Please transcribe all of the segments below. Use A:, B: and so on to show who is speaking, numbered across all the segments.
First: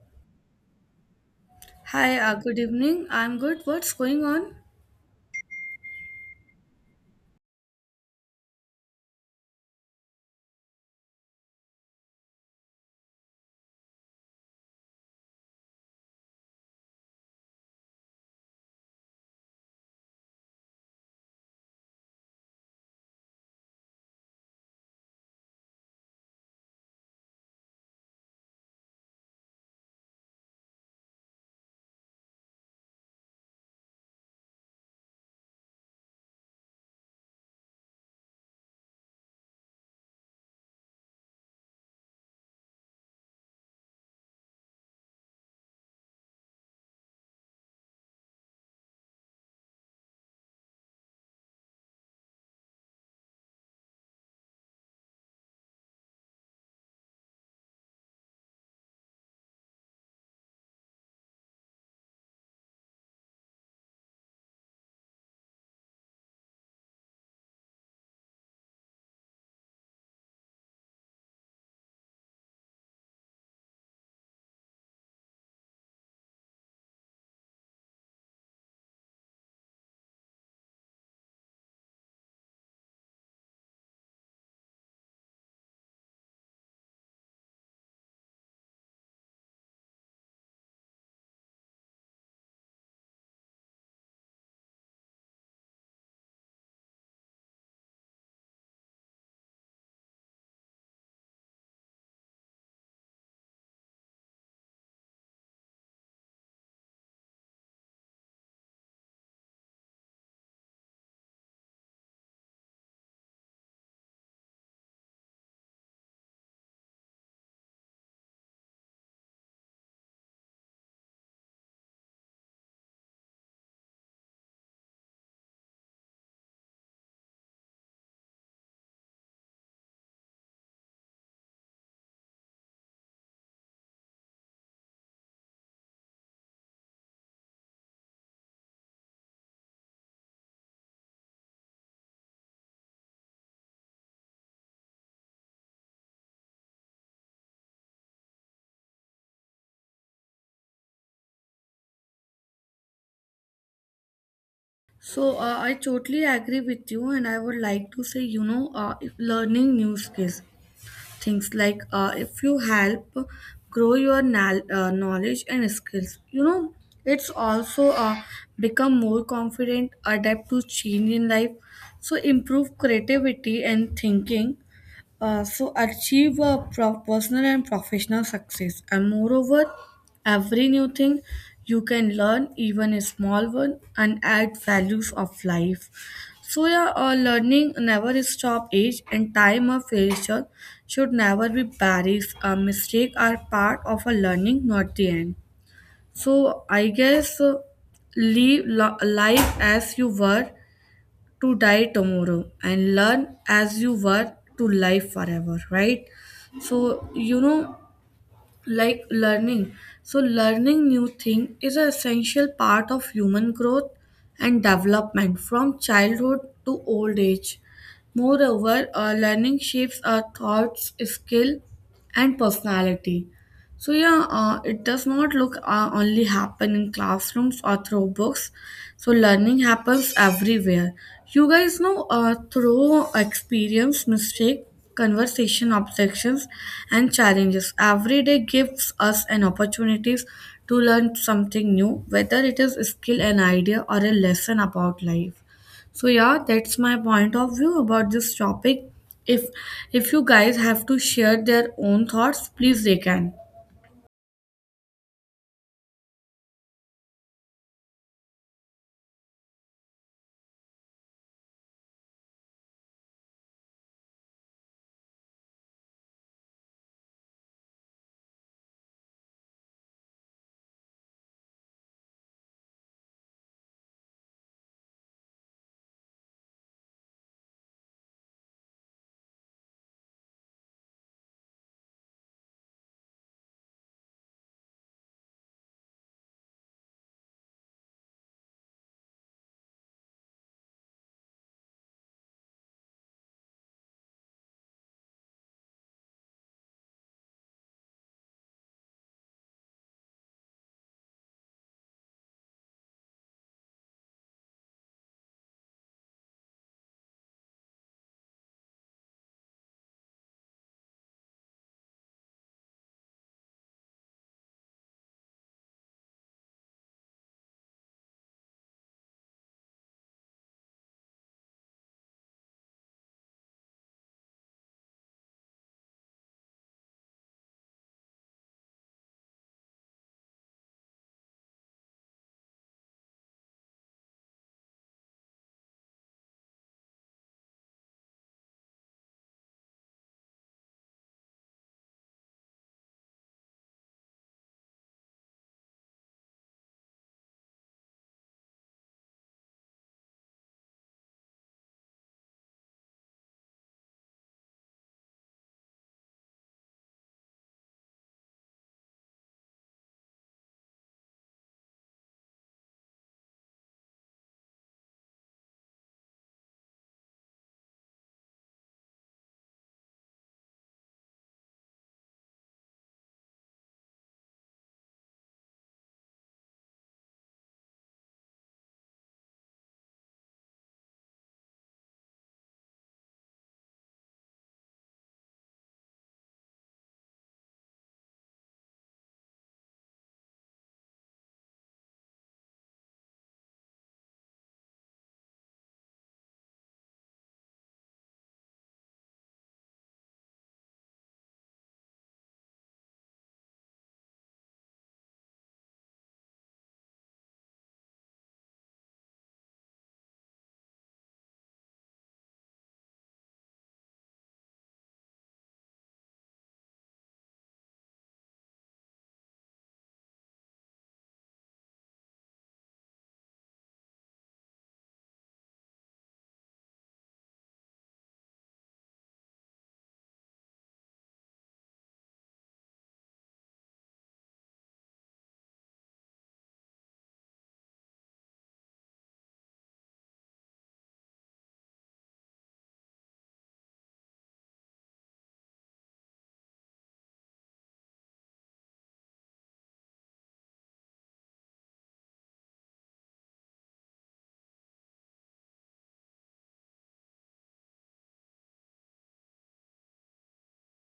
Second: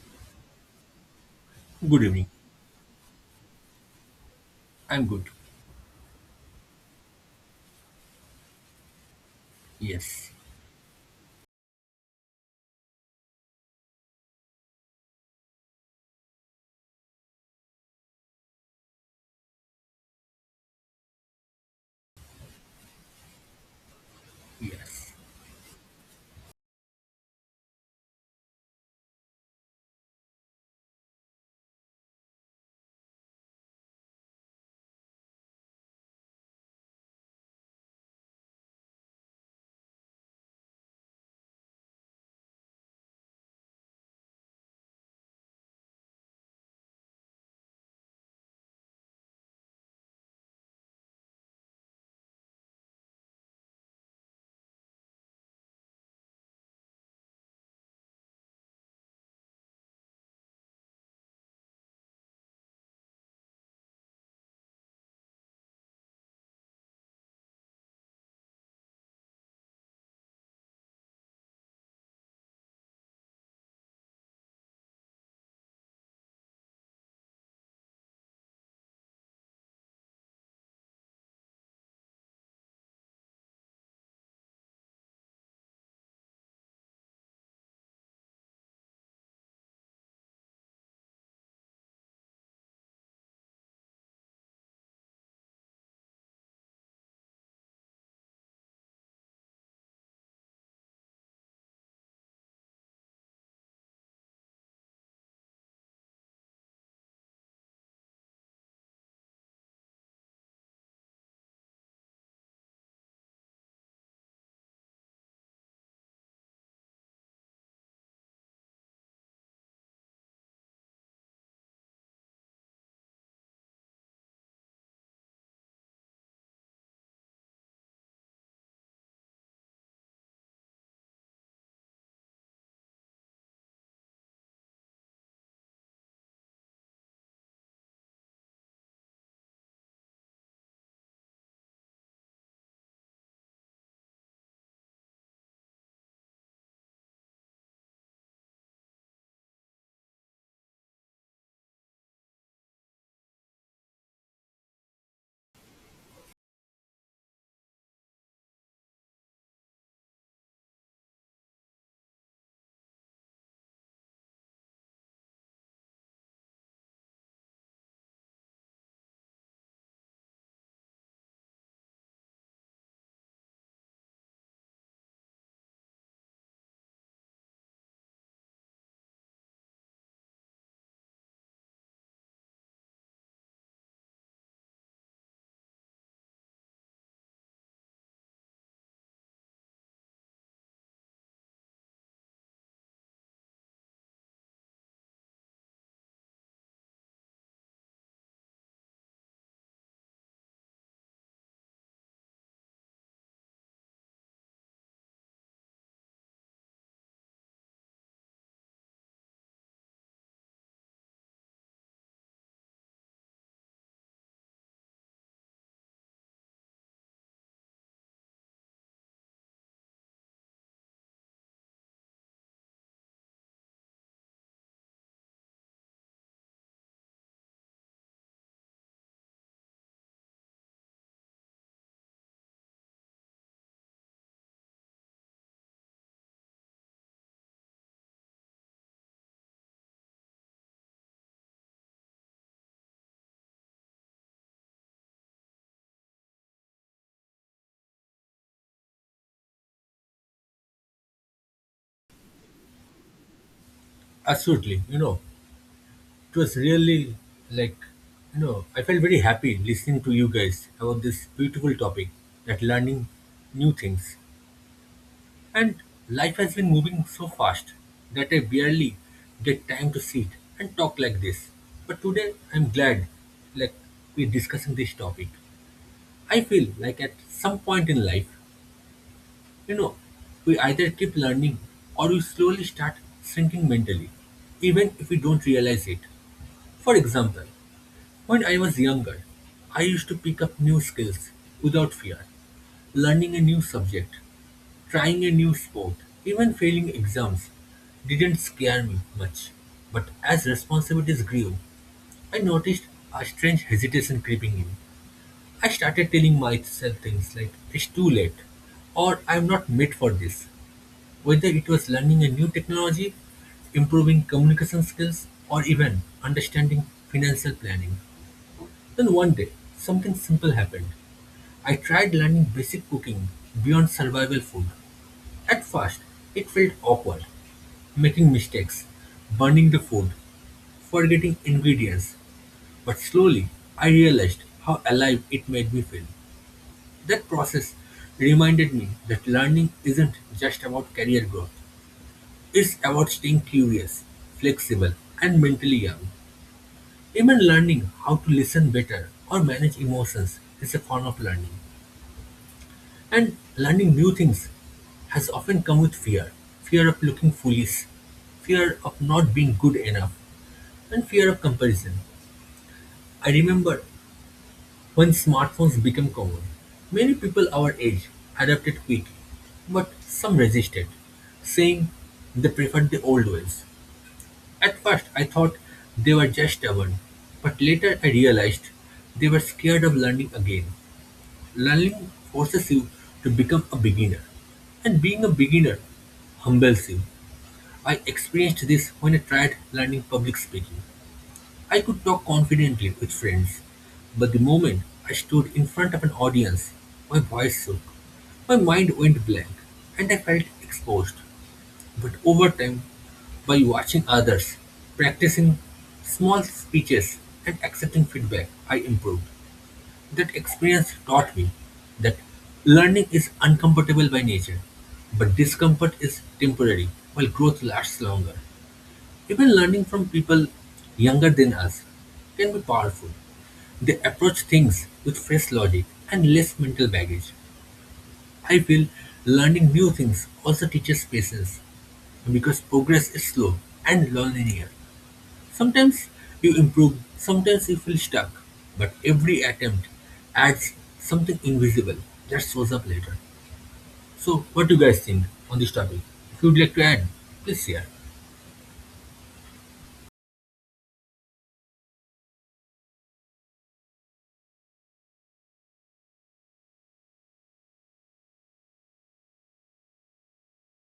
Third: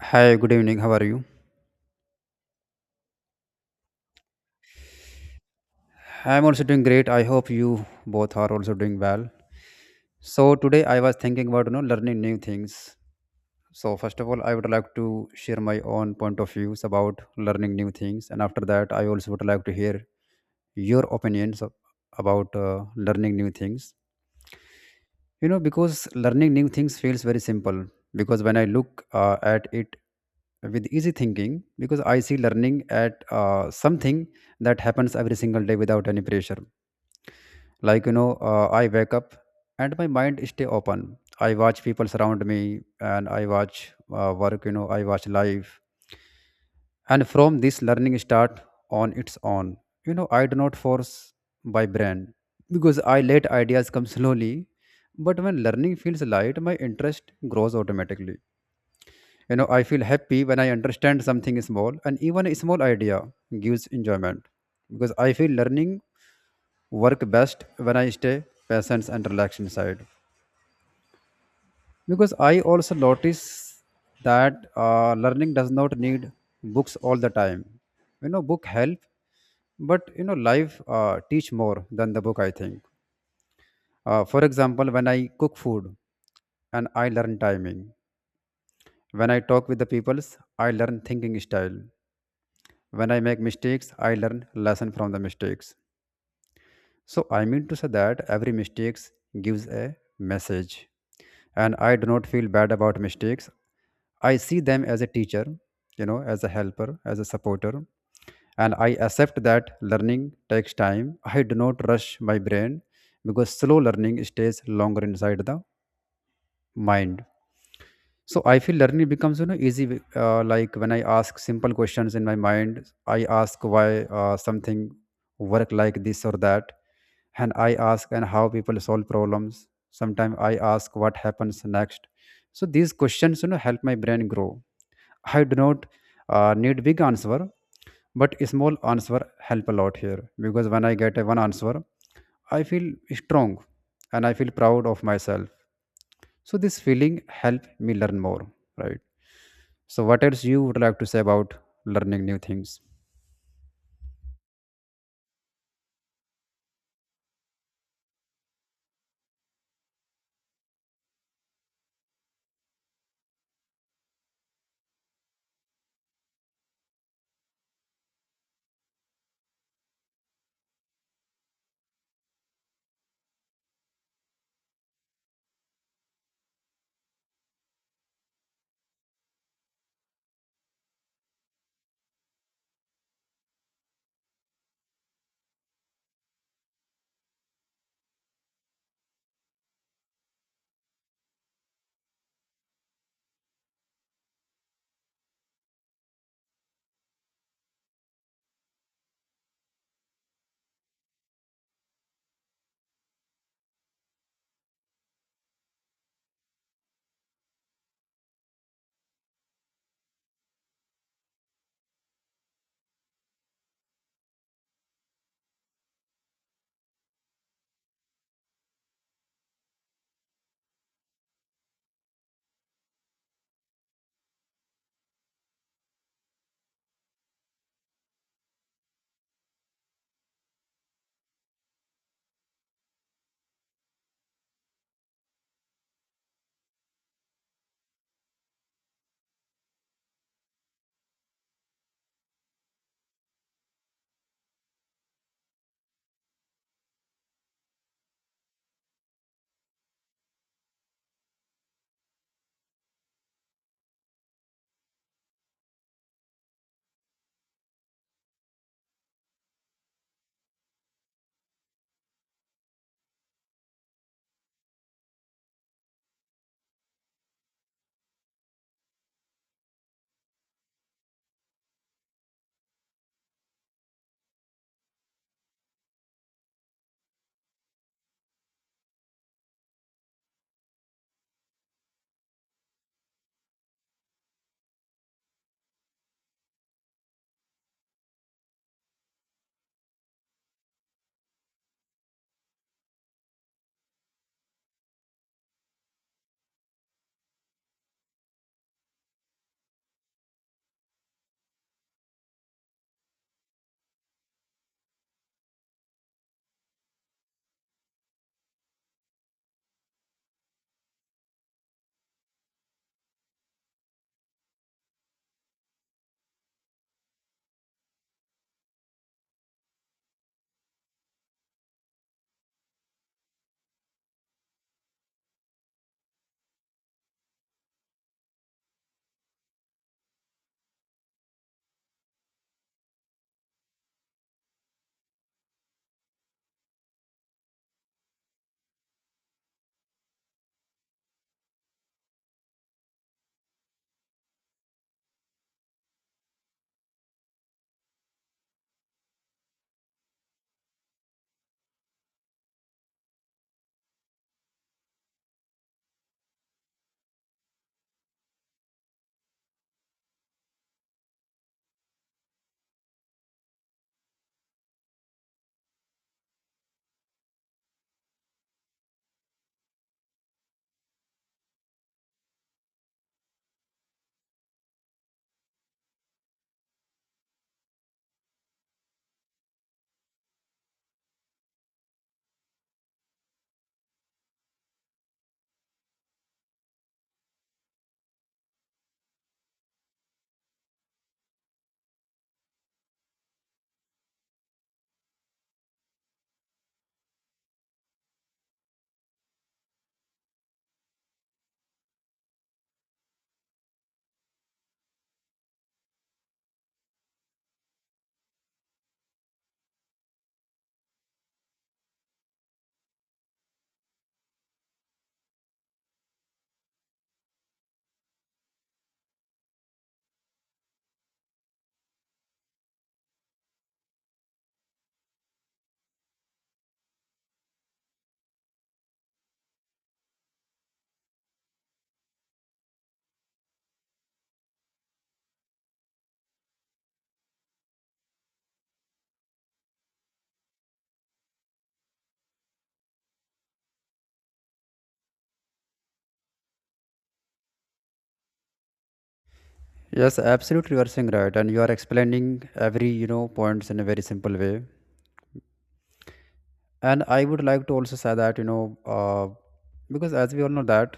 A: Hi, good evening. How are you?
B: Good
C: Hi,
B: evening.
C: good evening. I'm good. What's going on?
B: I'm good.
A: I'm also doing great. I hope you both are also doing well.
B: Yes,
A: So today I was thinking about learning new things. So first of all, I would like to share my own point of views about learning new things, and after that, I also would like to hear your about learning new things.
B: yes,
A: You know, because learning new things feels very simple. Because when I look at it with easy thinking, because I see learning at something that happens every single day without any pressure like I wake up and my mind stay open. I watch people surround me and I watch work. You know, I watch life, and from this learning start on its own. You know, I do not force by brand because I let ideas come slowly, but when learning feels light my interest grows automatically. You know, I feel happy when I understand something small, and even a small idea gives enjoyment, because I feel learning work best when I stay patient and relaxed inside. Because I also notice that learning does not need books all the time. You know, book help, but you know life teach more than the book, I think. For example, when I cook food and I learn timing, when I talk with the peoples I learn thinking style, when I make mistakes I learn lesson from the mistakes. So I mean to say that every mistakes gives a message, and I do not feel bad about mistakes. I see them as a teacher, you know, as a helper, as a supporter, and I accept that learning takes time. I do not rush my brain because slow learning stays longer inside the mind. So I feel learning becomes easy. Like when I ask simple questions in my mind, I ask why something work like this or that, and I ask and how people solve problems. Sometimes I ask what happens next. So these questions help my brain grow. I do not need big answer, but small answer help a lot here, because when I get a one answer, I feel strong and I feel proud of myself. So this feeling help me learn more, right? So what else you would like to say about learning new things?
C: So, I totally agree with you, and I would like to say, you know, if learning new skills, things like if you help grow your knowledge and skills, you know, it's also become more confident, adapt to change in life, so improve creativity and thinking. So achieve a personal and professional success. And moreover, every new thing you can learn, even a small one, and add values of life. So yeah, learning never stop age, and time of failure should never be barriers. A mistake are part of a learning, not the end. So I guess, live life as you were to die tomorrow and learn as you were to live forever, right? So, you know, like learning. So, learning new thing is an essential part of human growth and development from childhood to old age. Moreover, learning shapes our thoughts, skill, and personality. So yeah, it does not look only happen in classrooms or through books. So learning happens everywhere. You guys know through experience, mistake, conversation, objections, and challenges. Every day gives us an opportunities to learn something new, whether it is a skill, an idea, or a lesson about life. So yeah, that's my point of view about this topic. If if you guys have to share their own thoughts, please they can.
B: absolutely. You know, it was really like, you know, I felt very happy listening to you guys about this beautiful topic that learning new things. And life has been moving so fast that I barely get time to sit and talk like this. But today I'm glad like we're discussing this topic. I feel like at some point in life, you know, we either keep learning or we slowly start shrinking mentally, even if we don't realize it. For example, when I was younger, I used to pick up new skills without fear, learning a new subject, trying a new sport, even failing exams didn't scare me much. But as responsibilities grew, I noticed a strange hesitation creeping in. I started telling myself things like, it's too late, or I'm not made for this. Whether it was learning a new technology, improving communication skills, or even understanding financial planning. Then one day, something simple happened. I tried learning basic cooking beyond survival food. At first, it felt awkward, making mistakes, burning the food, forgetting ingredients. But slowly, I realized how alive it made me feel. That process reminded me that learning isn't just about career growth, it's about staying curious, flexible, and mentally young. Even learning how to listen better or manage emotions is a form of learning. And learning new things has often come with fear, fear of looking foolish, fear of not being good enough, and fear of comparison. I remember when smartphones became common, many people our age adapted quickly, but some resisted, saying they preferred the old ways. At first, I thought they were just stubborn, but later I realized they were scared of learning again. Learning forces you to become a beginner, and being a beginner humbles you. I experienced this when I tried learning public speaking. I could talk confidently with friends, but the moment I stood in front of an audience, my voice shook. My mind went blank, and I felt exposed. But over time, by watching others, practicing small speeches, and accepting feedback, I improved. That experience taught me that learning is uncomfortable by nature, but discomfort is temporary, while growth lasts longer. Even learning from people younger than us can be powerful. They approach things with fresh logic and less mental baggage. I feel learning new things also teaches patience because progress is slow and non-linear. Sometimes you improve, sometimes you feel stuck, but every attempt adds something invisible that shows up later. So, what do you guys think on this topic? If you'd like to add, please share.
A: Yes, absolutely, you are saying right, and you are explaining every points in a very simple way. And I would like to also say that because as we all know that,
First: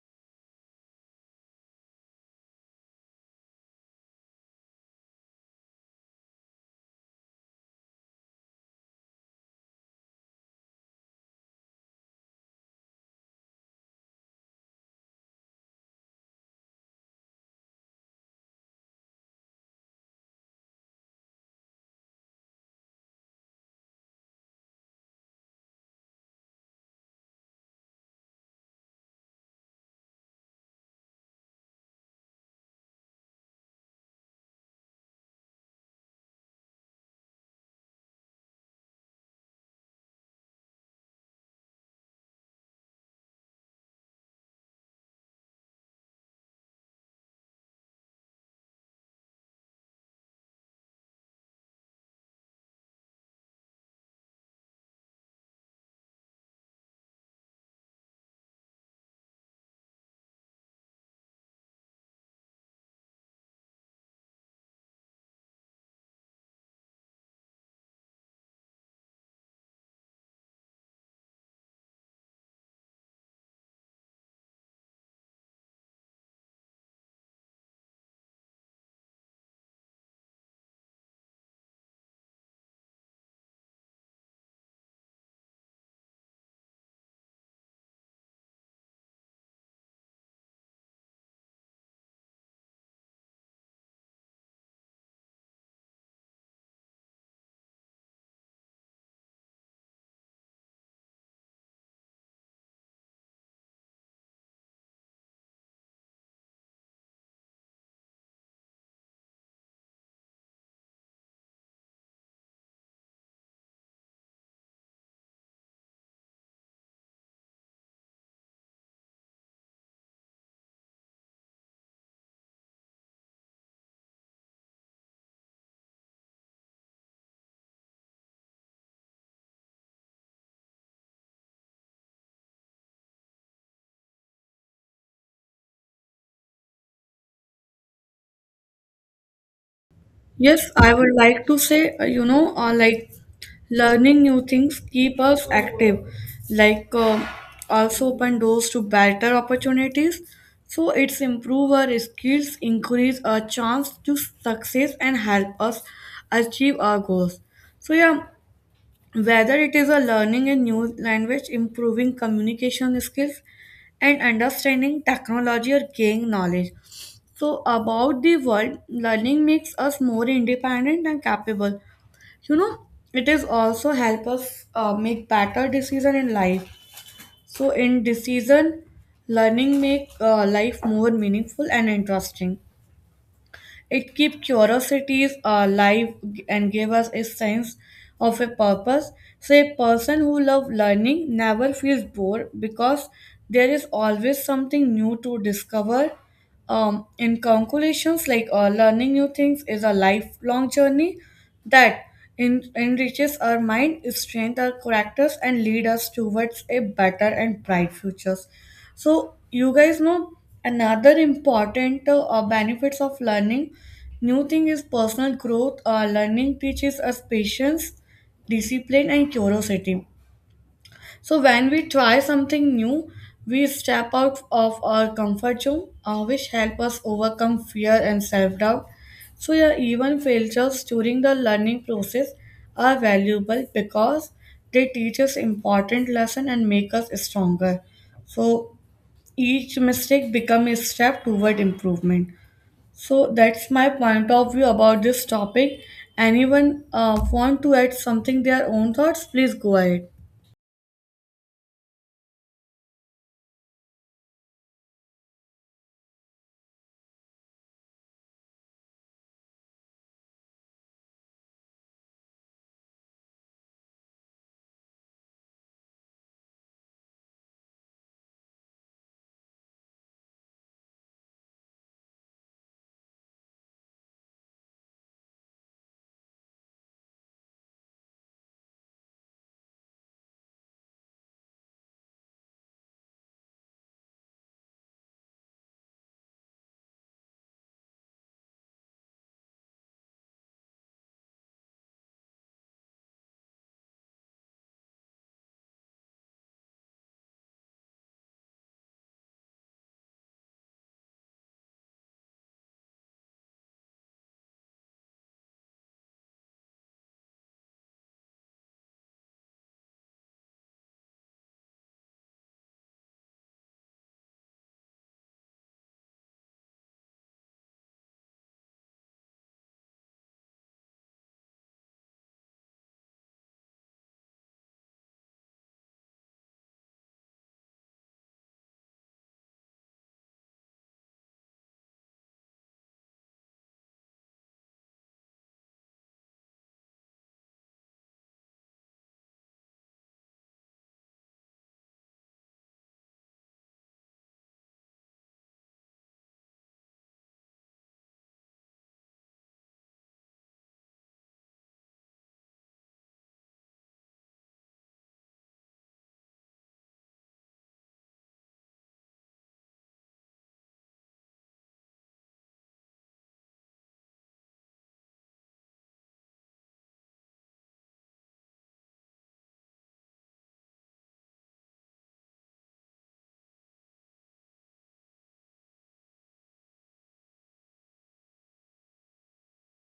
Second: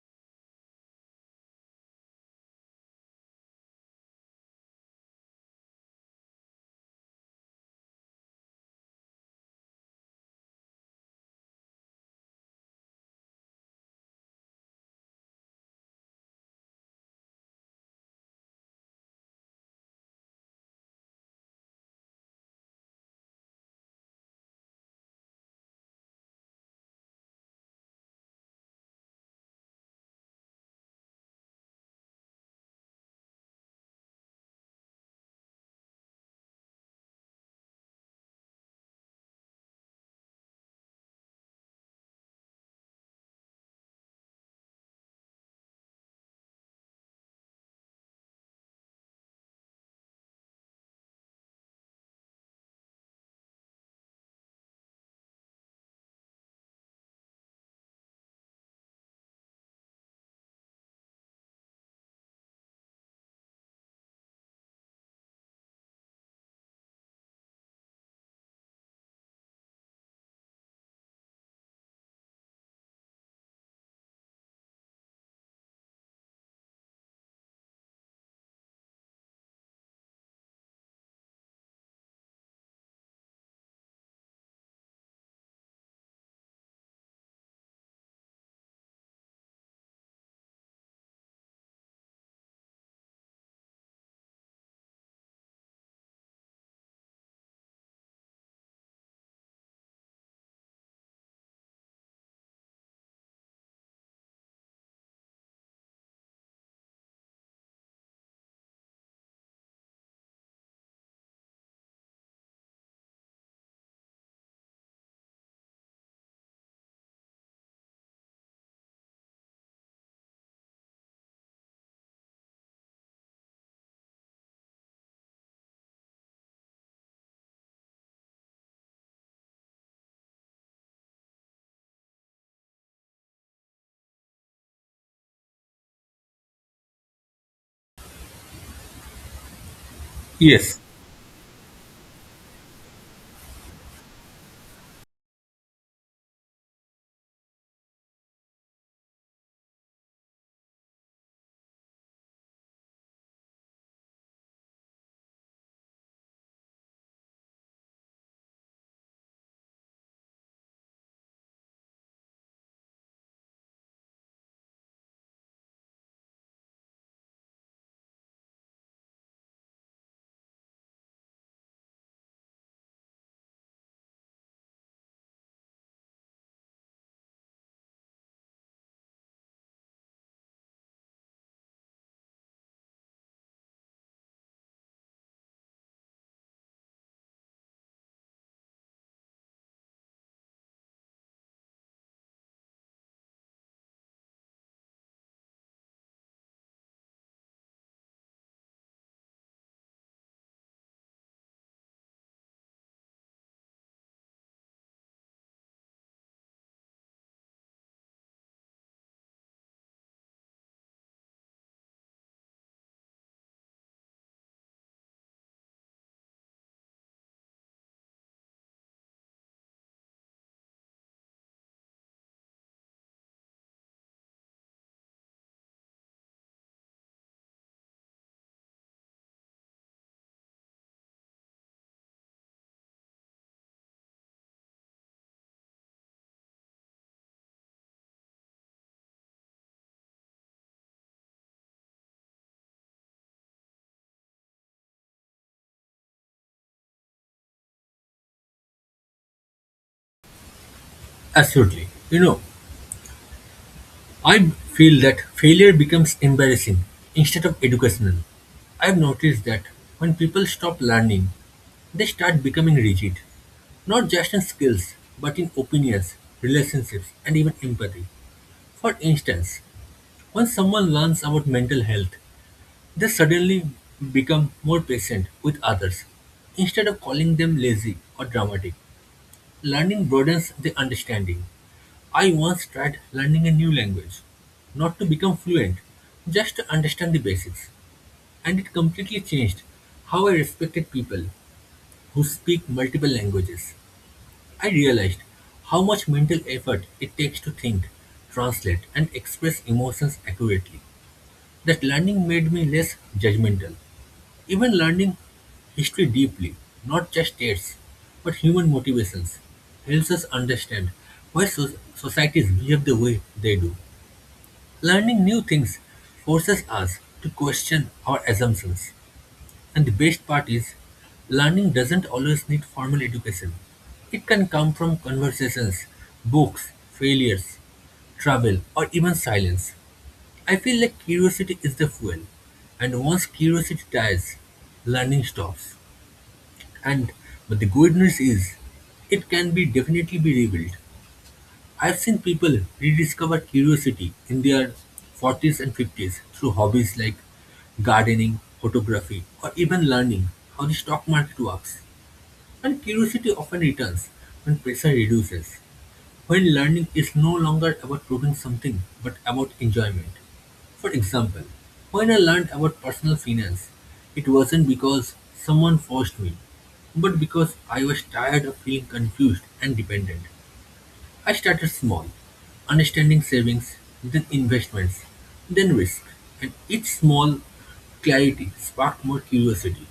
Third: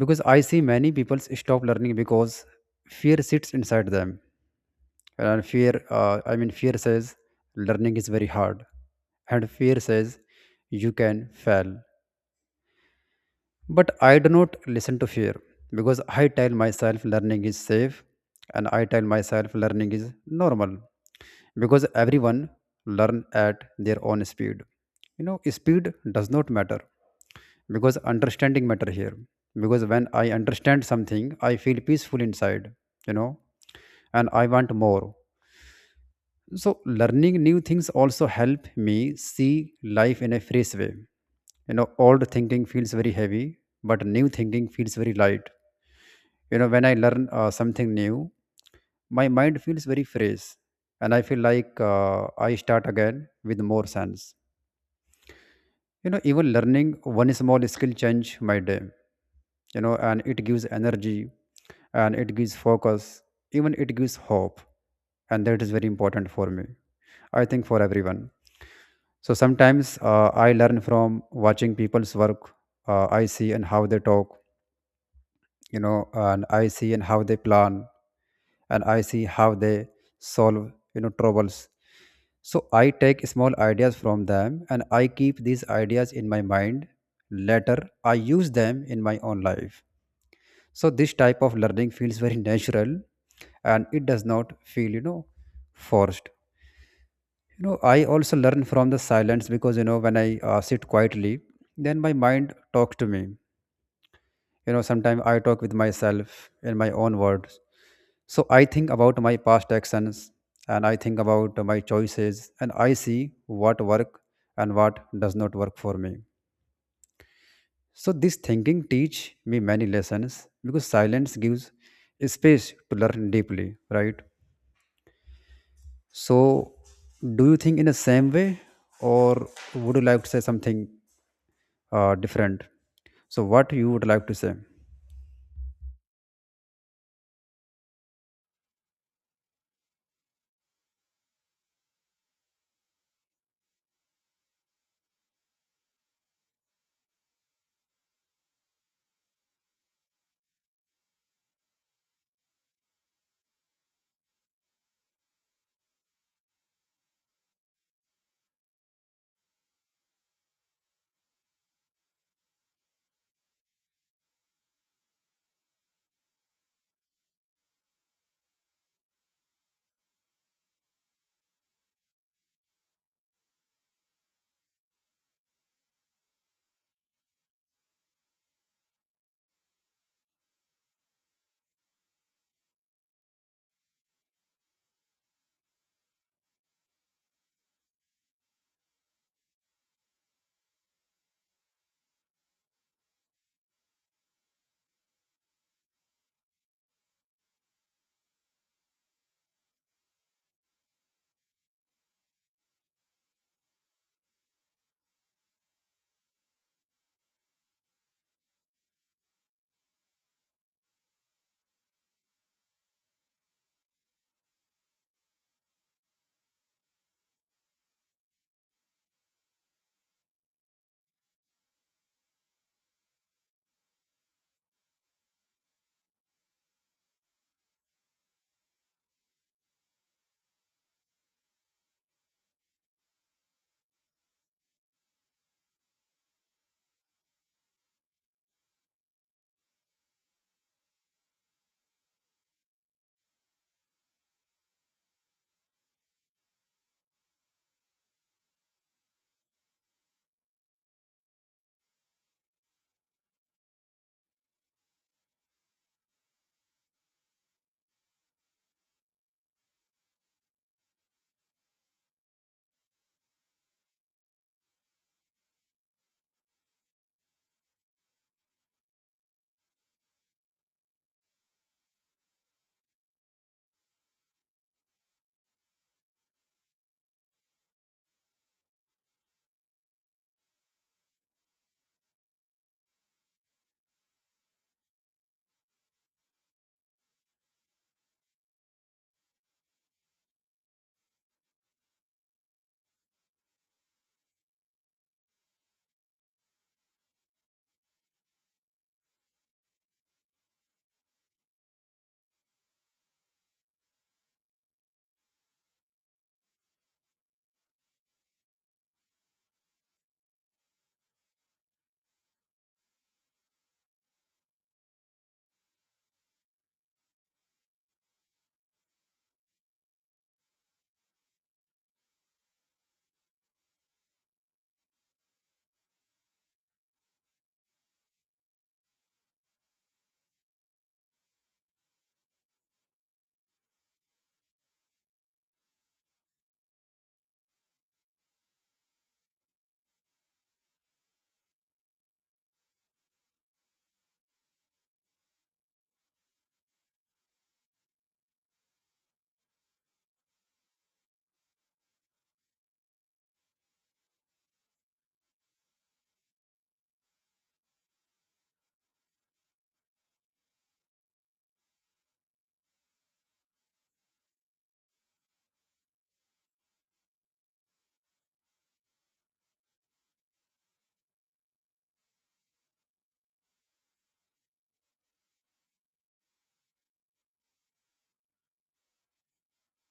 A: because I see many people stop learning because fear sits inside them, and fear I mean fear says learning is very hard, and fear says you can fail. But I do not listen to fear, because I tell myself learning is safe, and I tell myself learning is normal, because everyone learn at their own speed. You know, speed does not matter because understanding matter here, because when I understand something, I feel peaceful inside, you know, and I want more. So learning new things also help me see life in a fresh way. You know, old thinking feels very heavy, but new thinking feels very light. You know, when I learn something new, my mind feels very fresh, and I feel like I start again with more sense. You know, even learning one small skill change my day. You know, and it gives energy, and it gives focus, even it gives hope, and that is very important for me. I think for everyone. So sometimes I learn from watching people's work. I see and how they talk, you know, and I see and how they plan, and I see how they solve, you know, troubles. So I take small ideas from them and I keep these ideas in my mind. Later, I use them in my own life. So this type of learning feels very natural, and it does not feel, you know, forced. You know, I also learn from the silence, because you know when I sit quietly, then my mind talks to me. You know, sometimes I talk with myself in my own words. So I think about my past actions, and I think about my choices, and I see what work and what does not work for me. So this thinking teach me many lessons, because silence gives space to learn deeply, right? So do you think in the same way, or would you like to say something different? So, what you would like to say?
C: Yes,
B: Yes,
C: I would like to say, you know, like learning new things keep us active, like also open doors to better opportunities. So it's improve our skills, increase our chance to success, and help us achieve our goals. So yeah, whether it is a learning a new language, improving communication skills, and understanding technology or gaining knowledge. So, about the world, learning makes us more independent and capable. You know, it is also help us make better decision in life. So, in decision, learning make life more meaningful and interesting. It kept curiosities alive and gave us a sense of a purpose. So, a person who loves learning never feels bored because there is always something new to discover. In conclusions, like learning new things is a lifelong journey that enriches our mind, strengthens our characters, and lead us towards a better and bright futures. So you guys know another important benefits of learning. New thing is personal growth. Learning teaches us patience, discipline, and curiosity. So when we try something new, we step out of our comfort zone, which help us overcome fear and self-doubt. So yeah, even failures during the learning process are valuable because they teach us important lesson and make us stronger. So each mistake become a step toward improvement. So that's my point of view about this topic. Anyone want to add something their own thoughts? Please go ahead.
B: absolutely. You know, I feel that failure becomes embarrassing instead of educational. I've noticed that when people stop learning, they start becoming rigid, not just in skills, but in opinions, relationships, and even empathy. For instance, when someone learns about mental health, they suddenly become more patient with others instead of calling them lazy or dramatic. Learning broadens the understanding. I once tried learning a new language, not to become fluent, just to understand the basics, and it completely changed how I respected people who speak multiple languages. I realized how much mental effort it takes to think, translate, and express emotions accurately. That learning made me less judgmental, even learning history deeply, not just dates, but human motivations, helps us understand why societies behave the way they do. Learning new things forces us to question our assumptions. And the best part is, learning doesn't always need formal education. It can come from conversations, books, failures, travel, or even silence. I feel like curiosity is the fuel, and once curiosity dies, learning stops. And but the good news is, it can be definitely be rebuilt. I've seen people rediscover curiosity in their 40s and 50s through hobbies like gardening, photography, or even learning how the stock market works. And curiosity often returns when pressure reduces, when learning is no longer about proving something but about enjoyment. For example, when I learned about personal finance, it wasn't because someone forced me, but because I was tired of feeling confused and dependent. I started small, understanding savings, then investments, then risk, and each small clarity sparked more curiosity.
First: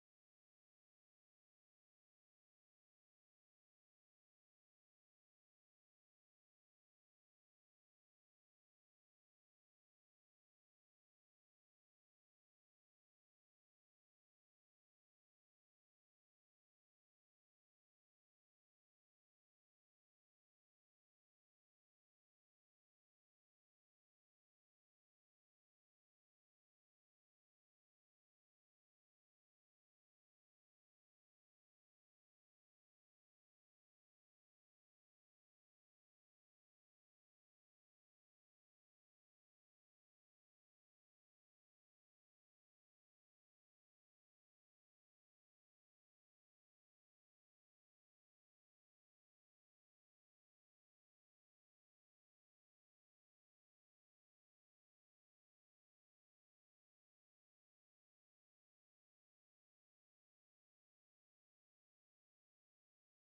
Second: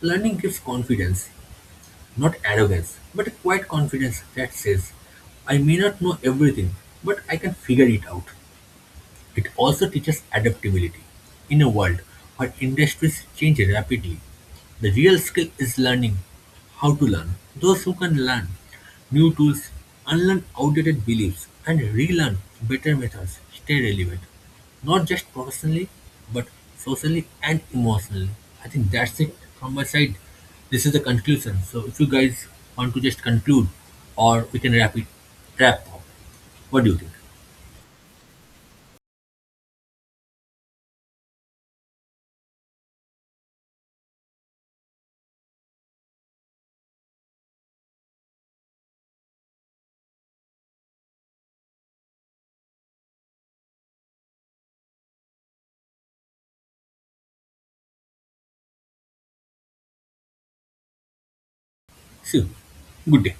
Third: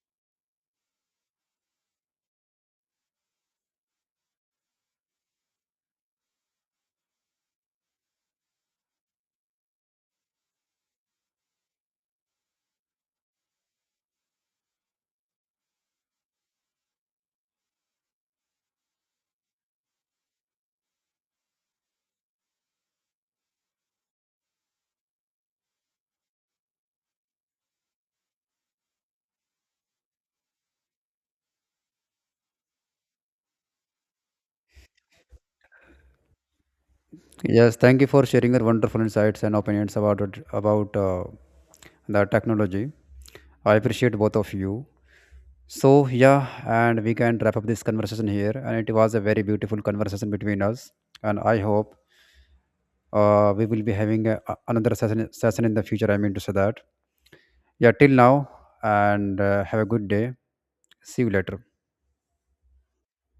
B: Learning gives confidence, not arrogance, but a quiet confidence that says, I may not know everything, but I can figure it out. It also teaches adaptability. In a world where industries change rapidly, the real skill is learning how to learn. Those who can learn new tools, unlearn outdated beliefs, and relearn better methods stay relevant, not just professionally, but socially and emotionally. I think that's it from my side. This is the conclusion. So if you guys want to just conclude, or we can wrap it, wrap up. What do you think?
A: Yes, thank you for sharing your wonderful insights and opinions about it, about the technology. I appreciate both of you. So yeah, and we can wrap up this conversation here. And it was a very beautiful conversation between us. And I hope we will be having another session in the future. I mean to say that. Yeah, till now, and have a good day. See you later.
B: See you. Good day.